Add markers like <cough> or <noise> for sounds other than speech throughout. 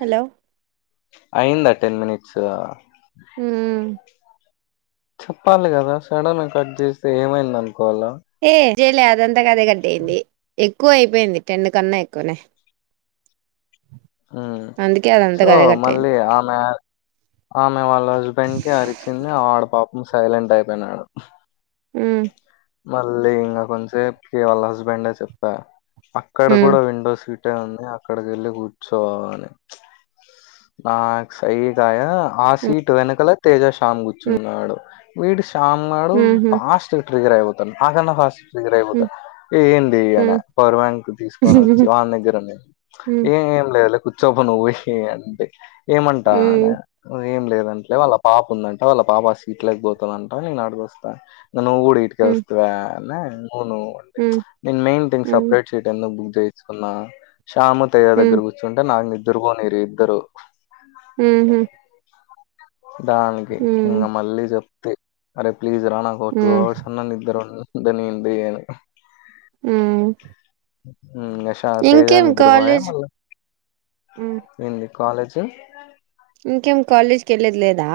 Hello! I'm ten minutes ఉమ్ చెప్పాల్ గదా సడన్ కట్ చేస్తే ఏమైందనుకోవాలా ఏ చేయలే అదంత కదే కట్ అయింది ఎక్కువ అయిపోయింది టెన్ కన్నా ఎక్కువనే మ్ అందుకే అదంతా సో గదే కట్ అయింది మళ్ళీ ఆమె ఆమె వాళ్ళ హస్బెండ్కి అరి చ్చింది ఆ ఆడు పాపం సైలెంట్ అయిపొయినాడు. మ్ మళ్ళీ ఇంగ కొంసేప్కి వాళ్ళ హస్బెండే చెప్తా అక్కడ గుడా విండో సీటే ఉన్నయ్ అక్కడికెళ్ళి కూర్చోవాలె. నాక్ సైట్ ఆయా ఆ సీట్ వెనకలె తేజష్ షామ్ కూర్చున్నాడు, వీడు షామ్ గాడు ఫాస్ట్ ట్రిగర్ అయిపోతున్ నా కన్నా ఫాస్ట్ ట్రిగర్ అయిపోత ఏంది అని పవర్ బ్యాంక్ తీస్కొన్ వచ్చి వాన్ దగ్గర ఉంది ఏం లేదులే కూర్చోపో నువ్ బొయ్ అంటి ఏమంటా అన ఏం లేదంట్లే వాళ్ళ పాప ఉందంట వాళ్ళ పాప ఆ సీట్లక్ పోతదంట నేన్ ఆడికొస్తా. నువ్వు గుడ ఈడికే వస్తివా అనే అవును నేన్ మెయిన్ థింగ్ సపరేట్ ఎటన్న బుక్ చేయిచ్చుకున్నా శ్యామ్, తేజ దగ్గర కూర్చుంటే నాకు నిద్దరబోనియర్ ఈ ఇద్దరు మ్ హ్ దానికి ఇంకా మళ్ళీ చెప్తే అరే ప్లీజ్ రా నాకో టూ అవర్స్ అన్నా నిద్దరుండ దాన్ని ఎంబి అని మ్ మ్ ఇంగ శా తేజ నిద్రపోయా కాలేజ్ మళ్ళ ఏంది కాలేజ్ ఇంకేం కాలేజ్ కెళ్లేద్ లేదా?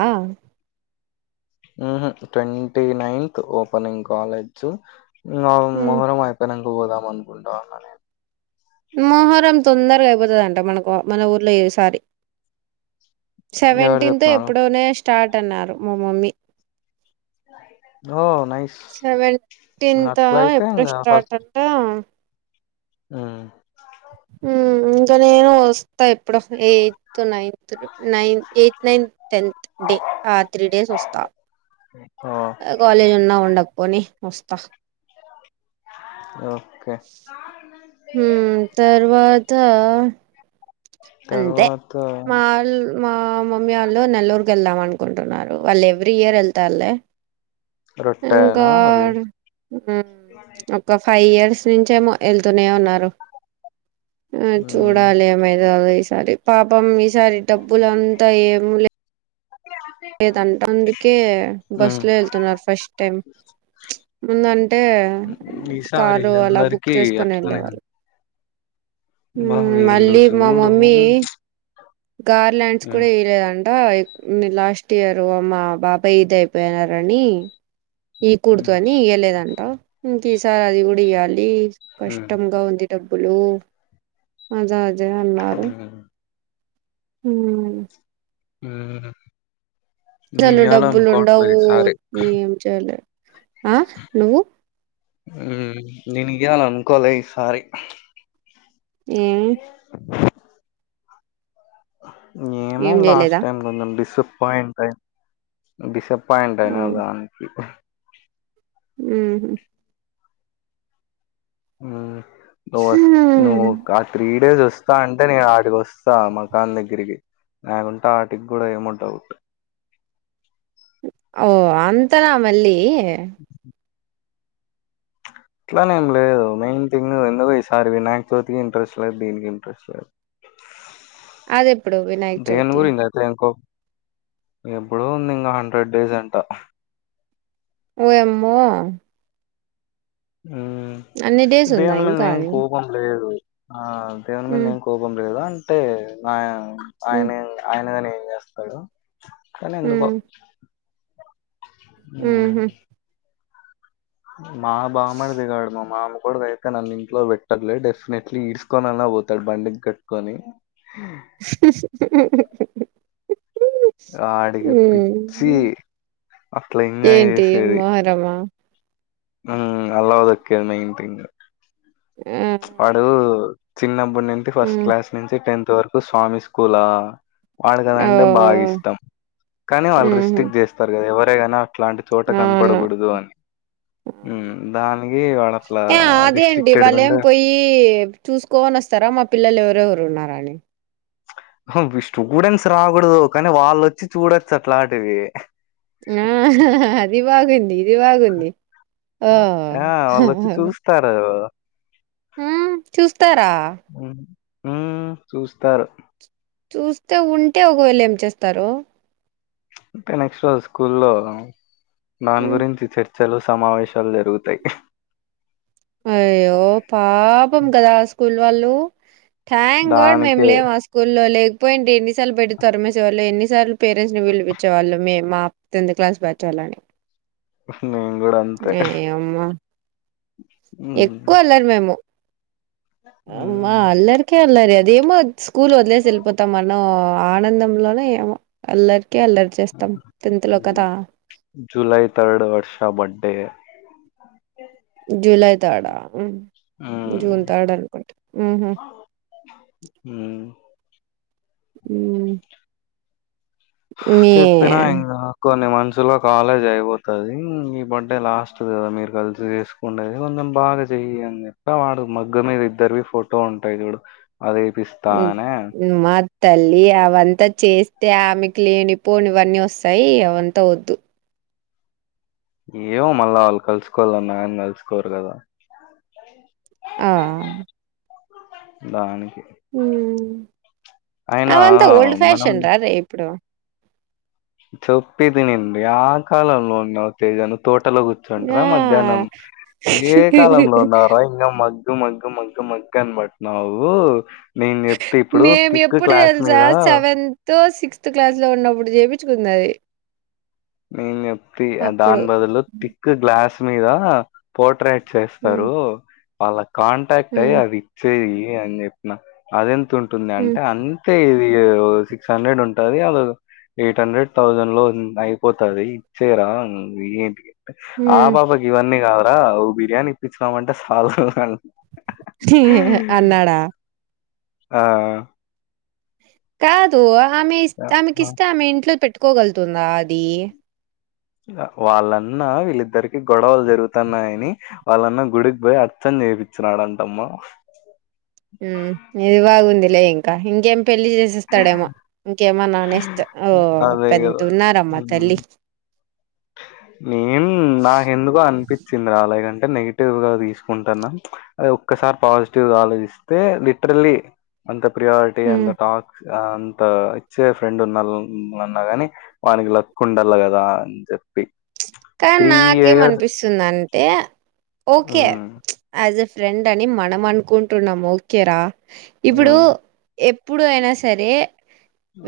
మ్ హ్ ట్వంటీ నైన్త్ ఓపెనింగ్ కాలేజ్ మాకు మొహరం అయిపొయినం పోదాం అనుకుంటాన్న నేన్ మోహరం తొందర్గ అయిపోతదంట మనకు మన ఊర్లో ఈసారి నేను ఎవరు సెవెంటీన్త్ చెప్తున్నారు ఎప్పుడోనే స్టార్ట్ అన్నారు మా మమ్మీ ఓ నైస్ ఇంగ సెవెంటీన్తా అట్లయితే ఎప్పుడో ఇంగ స్టార్ట్ ఫస్ట్ మ్ మ్ ఇంక నేను వస్ తా ఎప్పుడ్ వస్త eighth, ninth nine eighth, ninth, tenth day ఆ త్రీ డేస్ వస్తా. ఆ కాలేజ్ ఉన్నా ఉండక్ పోని వస్త. ఓకే మ్ తర్వాత అంతే తర్వాత వాళ్లు మా మమ్మీ వాళ్ళు నెల్లూరుకేళ్దాం అనుకుంటున్నారు వాళ్ళు ఎవ్రీ ఇయర్ వెళ్తారులే రొట్టెనా అది ఇంకాడ్ మ్ ఒక ఫైవ్ ఇయర్స్ నుంచేమో ఎళ్తూనే ఉన్నారు ఆ మ్ చూడాలి ఏమైతాదో ఈసారి పాపం ఈసారి డబ్బలంత ఏమ్లే అక్కడే ఆగు లేదంట అందుకే బస్ లో వెళ్తున్నారు ఫస్ట్ టైం ముందంటే ఈసారి కారు అలా బుక్ అందరికి చేసుకుని వెళ్ళే అట్లనే వాళ్ళు అబ్బా మ్ వీళ్ళు మళ్ళీ మా చూడు మమ్మీ మ్ గార్లాండ్స్ మ్ కూడా ఎయ్యాలేదాంట లాస్ట్ ఇయరు మా బాబాయ్ ఇదయిపోయినారని ఈ కూడుతోని ఇయ్య లేదంట ఇంక ఈసారి అది కూడా ఇయ్యాలి మ్ కష్టంగా ఉంది డబ్బులు అదే అదే అన్నారు మ్ మ్ మ్ స్సలు డబ్బులు ఉండవు ఈసారి. ఏంచేయాలి ఆ నువ్వు మ్ నేను ఇయ్యాల అనుకోలే ఈసారి ఏమి ఏమో ఏం లాస్ట్ చేయలేదా టైం కొంచం డిసప్పాయింట్ అయ్యింది డీస పాయింట్ అయినా దానికి మ్ హు మ్ నువోస్ నువ్వు కా త్రీ డేస్ వస్తా అంటే నేను వాటికి వస్తా మకాన్ దగ్గరికి నాగుంట వాటిగ్గూడా ఏమో డౌట్ ఓ అంతనా మళ్ళీ ట్లానేం లేదు మెయిన్ థింగ్ ఎందుకో ఈసారి వినాయక చవితికి ఇంట్రెస్ట్ లేదు దీనికి ఇంట్రెస్ట్ లేదు అదెప్పుడు వినాయక దెని చవితి గురించద్ ఇంకో ఎప్పుడు ఉంది ఇంకా హండ్రెడ్ డేస్ అంట ఓయమ్మో మ్ అన్ని డేస్ ఉందా దేవుని మింద ఇంకా ఎం అది కోపం లేదు ఆ దేవుని ఉమ్, మీంద ఎం కోపం లేదు అంటే నా ఉమ్, ఆయన ఆయన కాని ఏం చేస్తడు కానీ ఎందుకో ఉమ్, మ్ ఉమ్హు. మా బామ్మర్థి గాడు మా మామ్ కూడా రై ఇక్క నన్ను ఇంట్లో పెట్టర్లే డెఫినెట్లీ ఈడ్స్కొని అన్నా పోతాడు బండిక్కట్టుకొని ఆడికి మ్ పిచ్చి అట్లా ఎంజాయ్ ఏంటి మొహరమా మ్ అల్లా దొరికింది మీ ఇంటిల్లు ఆ వాడు చిన్నప్పుడి నుంచి ఫస్ట్ ఉమ్, క్లాస్ నుంచి టెన్త్ వరకు స్వామి స్కూలా ఓ వాడికదంటే బాగిష్టం కానీ వాళ్ళు ఉమ్హు. రిస్ట్రిక్ట్ చేస్తారు కదా ఎవరైనా అట్లాంటి చోట అవును కనపడకూడదు అని అవును దానికి వాడట్లా రిస్ట్రిక్ట్డ్ గుండు రీ చూసుకోవన్నా వస్తారా మా పిల్లలు ఎవరెవరు ఉన్నారని స్టూడెంట్స్ రాకూడదు కానీ వాళ్ళోచ్చి చూడొచ్చు అట్లాంటివి ఆ అది బాగుంది ఇది బాగుంది ఓ ఆ వాళ్ళు <unintelligible> హ్మ్ చూస్తారా హ్మ్ చూస్తారు చూస్తే ఉంటే ఒకవేళ ఏం చేస్తారు అంటే నెక్స్ట్ రోజు స్కూల్లో దాని హ్మ్. గురించి చర్ సెలవు సమావేశాలు జరుగుతయ్ అయ్యో పాపం కదా ఆ స్కూల్ వాళ్ళు థ్యాంక్ గాడ్ మేము దానికే లేమ్ ఆ స్క్ స్కూల్లో లేకపోయిన్టె ఎన్నిసార్లు బయటికి తరిమేసేవాలొ ఎన్నిసార్లు పేరెంట్స్ ని పిలిపించేవాలొ మేమ్ మా టెంత్ క్లాస్ బచ్ఛాలని నేను కూడా అంతే ఎ ఏమ్ ఉమ్, ఎక్కువ్ అల్లర్ మేము ఆ ఉమ్, అల్లరికే అల్లరి అదేమో స్కూల్ వదిలేసి వెళ్ళిపోతాం మనో ఆనందంలోనే ఏమ్ అల్లర్కె అల్లర్ చేస్తాం టెన్త్ లొ కదా July third Varsha birthday July థర్డా హ్మ్ జూన్ థర్డ్ అనుకున్టి హ్మ్ హ్మ్ హ్మ్ మీ చెప్పినా ఇంగ కొన్ని మంత్సు లో కాలేజ్ అయిపోతాది హ్మ్ ఈ బర్డే లాస్ట్ కదా మీరు కల్సి ఉండెది కొంచెం బాగా చెయ్య అన్ చెప్ప వాడు మగ్గ మీద ఇద్దర్వి ఫోటో ఉంటయ్ జూడు అదేపిస్త హ్మ్. అని అన్నడ్ మా తల్లి అవంతా చేస్తే ఆమెకు లేని పోని అవన్నీ వస్తయ్ అవంత వద్దు ఏమో మళ్ళా వాల్ కలుసుకోవాలన్న గాని కలుసుకోరు కదా ఆ ఆ దానికి హ్మ్ అయినా మన అదే ఎప్పుడు చెప్పదినిండి ఆ కాలంలో వున్నావ్ తేజా నువ్వు తోటలొ ఆ కూర్చుంట్రా మధ్యాహ్నం ఏ కాలంలో ఉన్నావ్ మగమ్ మగమ్ మగమ్ మగ్ అన్ బట్నావు మేమ్ చెప్తే ఇప్పుడు తిక్ క్లాస్ మీద తో సిక్స్త్ క్లాస్ లో ఉన్నప్పుడు చేపిన్చుకుంది అది నేను చెప్తి అప్పుడు దాని బదులు తిక్ గ్లాస్ మీద పోర్ట్రేట్ హ్మ్ చేస్తారు వాళ్ళ కాంటాక్ట్ అయ్యి హ్మ్ అది ఇచ్చేయి అన్ చెప్ న అది ఎంతుంటుంది హ్మ్ అంటే అ అతే ఇది సిక్స్ హండ్రెడ్ ఉంటది అది ఎయిట్ హండ్రెడ్ థౌజండ్ లో అ పోతది ఇచ్చేయ్ రా హ్మ్ <unintelligible> ఇవన్నీ కాదురా ఒ బిర్యానీ ఇప్పిచిన్నవంటే సాల్ రా అన్నాడా ఆ కాదు ఆమె యాహ్! ఇష్టామే ఆ! ఆమెకిష్టామే ఇంట్లో పెట్టుకోగలుతుందా అది వాళ్ళన్నా వీళ్ళిద్దరికి గొడవలు జరుగుతున్నాయన్ వాళ్ళన్నా గుడికి పోయి అర్చన్ చెపించిన్నాడన్టమ్మా హ్మ్ ఇది బాగుందిలే ఇంకా ఇంకేం పెళ్లి చేస్ జ్యూస్తాడేమో ఇంకేమో నానేస్త్ ఆ ఓ అదే పెద్ద గదా! ఉన్నారమ్మా హ్మ్. తల్లి నేను నాకెందుకొ అన్పించింది అలాగన్టే నెగిటివ్ గా తీసుకుంటన్నా అది ఒక్కసారి పాజిటివ్గా ఆలోచిస్తే లిటరలీ అంత ప్రియారిటీ అంత హ్మ్ టాక్ అంత ఇచ్చే ఫ్రెండ్ ఉన్న నల్ల గాని వానికి లక్ ఉండల కదా అని చెప్పి కానీ ఇయర్స్ నాకేమనిపిస్తుందంటే ఓకే హ్మ్. యాజ్ ఎ ఫ్రెండ్ అని మనం అనుకుంటున్నాము ఓకేరా ఇప్పుడు హ్మ్. ఎప్పుడు అయినా సరే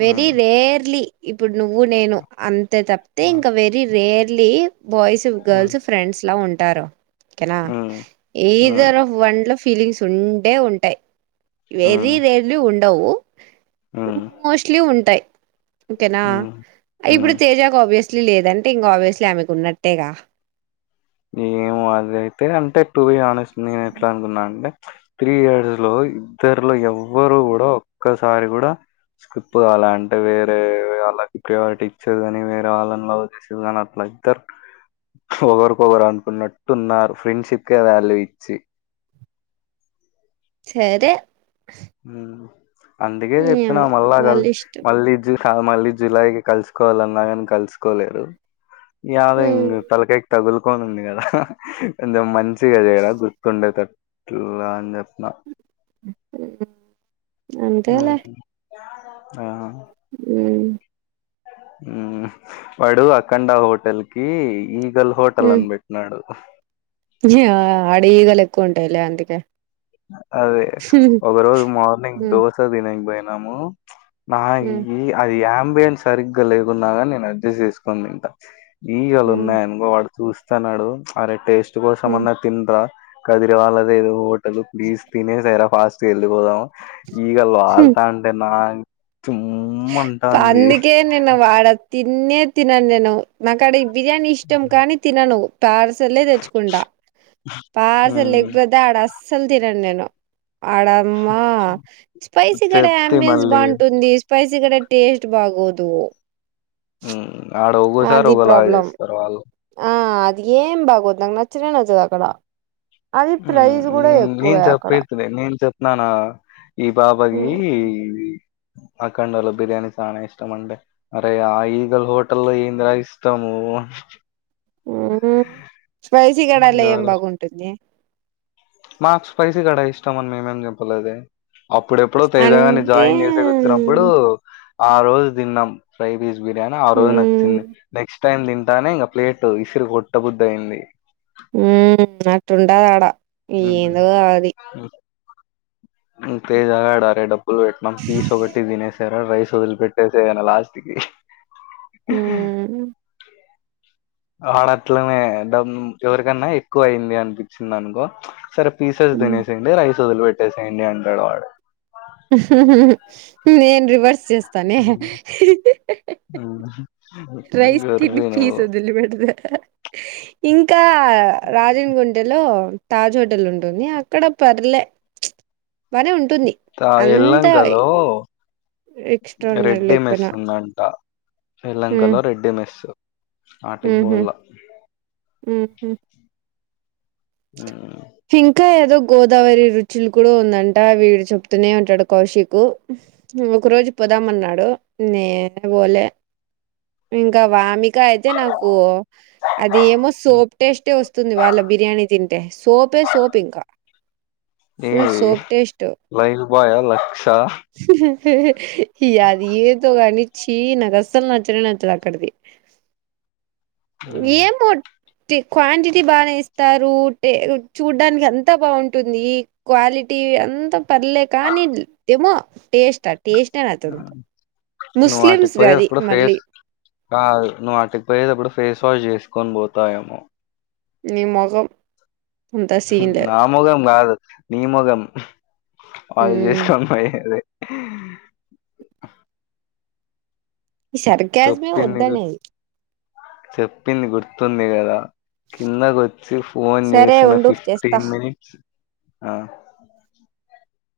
వెరి రేర్లీ ఇప్పుడు నువ్వు నేను అంతే తప్పితే హ్మ్. ఇంకా వెరీ రేర్లీ బాయ్స్ హ్మ్. గర్ల్స్ ఫ్రెండ్స్ లా ఉంటారు ఓకేనా హ్మ్ హ్మ్ ఈదర్ఫ్ వంల ఫీలింగ్స్ ఉండే ఉంటాయి వెరీ హ్మ్ రేర్ లు ఉండవు హ్మ్ మోస్ట్లీ ఉంటాయి ఓకేనా హ్మ్ ఇప్పుడు హ్మ్. తేజాకు ఆబ్వియస్లీ లేదంటే ఇంకా ఆబ్బవియస్లీ ఆమెకు ఉన్నట్టేగా ఏమొ అదయితే అంటే టూబి ఆనేస్ట్ నేను ఎట్లా అనుకున్నాను అంటే త్రీ ఇయర్స్ లో ఇద్దరులో ఎవ్వరు కూడా ఒక్కసారి కూడా స్క్రిప్ కాలె అంటే వేరే వాళ్ళకి ప్రియారిటీ ఇచ్చేది కానీ వేరే వాళ్ళని లవ్ చేసేది కాని అట్లా తరు ఒకరికొకరు అనుకున్నట్టు ఉన్నారు ఫ్రెండ్షిప్కే వాల్యూ ఇచ్చి సరే ఊ అందుకే చెప్పినా ఏమో మళ్ళా వాళ్ళ కలిసి ఇష్టం మళ్ళీ ఇది చూస్ కా మళ్ళీ జులై కి కలుసుకోవాల అన్నా గాని కలుసుకోలేరు యాద ఉమ్, ఇంగు తలకాకి తగులుకొని ఉంది కదా కొంచం మంచిగా చెయ్ రా గుర్తుండేటటు టులా అని చెప్పిన ఉమ్, అంతేలే ఉహు అహ ఊ ఊ వాడు అఖండ హోటెల్కి ఈగల్ హోటెల్ ఉమ్. అన్బెట్ కున్నాడు యా అడ ఈగ లెకువ ఉంటాయిల్ అందుకే అదే ఉమ్, ఒక రోజు మార్నింగ్ ఉమ్, దోశ తిననికిపోయినాము ఉమ్, నాకి అది అంబియన్స్ సరిగ్గా లేకున్నాగాని నేను అడ్జస్ట్ చేసుకోని తింట ఈగలు ఉమ్, ఉన్నాయనుకో వాడు చూస్తాన్నాడు ప్చ్ అరే టేస్ట్ కోసం అన్న తినరా కదిరి వాళ్ళదేదో హోటల్ ప్లీస్ తినేసరా ఫాస్ట్ గా వెళ్ళిపోదాం ఈగల్ ఉమ్. ఆల్తా అంటే నాక్ అందుకే నేను వాడ తిన్నే తినను నేను నా కడ బిర్యానీ ఇష్టం కానీ తినను పార్స్ సలె తెచ్చుకుంటా పార్సల్ ఉమ్ లేకపోతే ఆడా అస్ సల్ తినను నేను ఆడ అమ్మ స్పైసీ గడ చెప్తి ఆంబియన్స్ మళ్ళీ బాగుంటుంది స్పైసీ కడ టేస్ట్ బాగోదు ఊ ఆడ ఒగోసార్ అది ఒగోలాగా ప్రాబ్లం చేస్తారు వాళ్ళు ఆ అది ఏం బాగోద్దు నాకు నచ్చలే నచ్చదు అక్కడ అది ప్రైజ్ కూడా ఎక్కువే అక్కడ రె నేను చెప్నా నా ఈ బాబాకి హ్మ్. అకండలో బిర్యానీ చనా ఇష్టమండి అరే ఆ ఈగల్ హోటల్లో ఏంద్రా ఇష్టము ఉహు స్పైసీ గడా అట్లా ఏం బాగుంటుంది మాక్ స్పైసీ కాడ ఇష్టంమని మేమేం చెప్పలేదే అప్పుడెప్పుడో తేజగాన్ని అంటే జాయిన్ చేసేకు వచ్చినప్పుడు ఆ రోజు తిన్నాం ఫ్రై పీస్ బిర్యానీ ఆ రోజు హ్మ్. నచ్చింది నెక్స్ట్ టైం తింటానే ఇంకా ప్లేట్ ఇసురుకొట్ట బుద్దెఅయింది మ్మ్ అట్లుంటాది ఆడ ఏందో అది తెజగాడే అరే డబ్ డబ్బులు పెట్టనాం పీస్ ఒకటి తినేసారా రైస్ వదిలి పెట్టేసై అన లాస్ట్ కి ఉ హ్మ్ ఆడట్లనే డబ్ ఎవరికన్నా ఎక్కువ అయింది అనిపించింది అనుకో ప్చ్ సరే పీసెస్ తినేసయండి రైస్ వదిలి పెట్టేసేయండి అంటాడు వాడు నేను రివర్స్ చేస్తనే అవునా రైస్ తిని పీస్ వదలి పెడతా ఇంకా రాజన్ గున్ టలో తాజ్ హోటల్ ఉంటుంది అక్కడ పర్లే ప్చ్ బానే ఉంటుంది ఆ అంతా ఎల్లంకలో ఎక్స్ట్ ట్రార్డినరి లేకపోయినా శ్రీలంక హ్మ్ లో రెడ్డి మెస్ వాటిక్ పోవాలా మ్ హు మ్ ఇంకా ఏదో గోదావరి రుచులు కూడా ఉందంట వీడు చెప్తూనే ఉంటాడు కౌశిక్ ఒక రోజు పోదామన్నాడు నేనే పోలే ఇంకా వామిక అయితే నాకు అది ఏమొస్ సోప్ టేస్టే వస్తుంది వాళ్ళ బిర్యానీ తింటే సోపే సోప్ ఇంకా ఫుల్ ఏయ్ సోప్ లైఫ్ బాయ్ ఆ లక్స్ ఆ ఈ అది ఏదో కాని ఛీ నాకు అస్సలు నచ్చనే నచ్చల అక్కడిది ఉమ్. ఏమో టి క్వాంటిటీ బానే ఇస్తా రూ టే చూడ్డానికి అంతా బాగుంటుంది క్వాలిటీ అంత పర్లే కాని ఏమో టేస్ట్ టేస్ట్ నచ్చదు నువ్వు వాటి కి ముస్లిమ్స్ అది పోయిప్పుడు మళ్ళీ ఫేస్ కాదు నువ్వు వాటికీ పోయేతప్పుడు ఫేస్ వాష్ చేసుకొని పోతావేమో నీ మొఖం అంత సీన్ నా లేదు ముఖం కాదు నీ ముఖం వాళ్ళు చేసుకోని పోయేది హ ఈ సర్కాజమే చెప్పింది గుర్ వద్దనేది చెప్పింది గుర్తుంది గదా కిందకొచ్చి ఫోన్ సరే చేసిన ఉండు చేస్తా ఫిఫ్టీన్ మినిట్స్ ఆ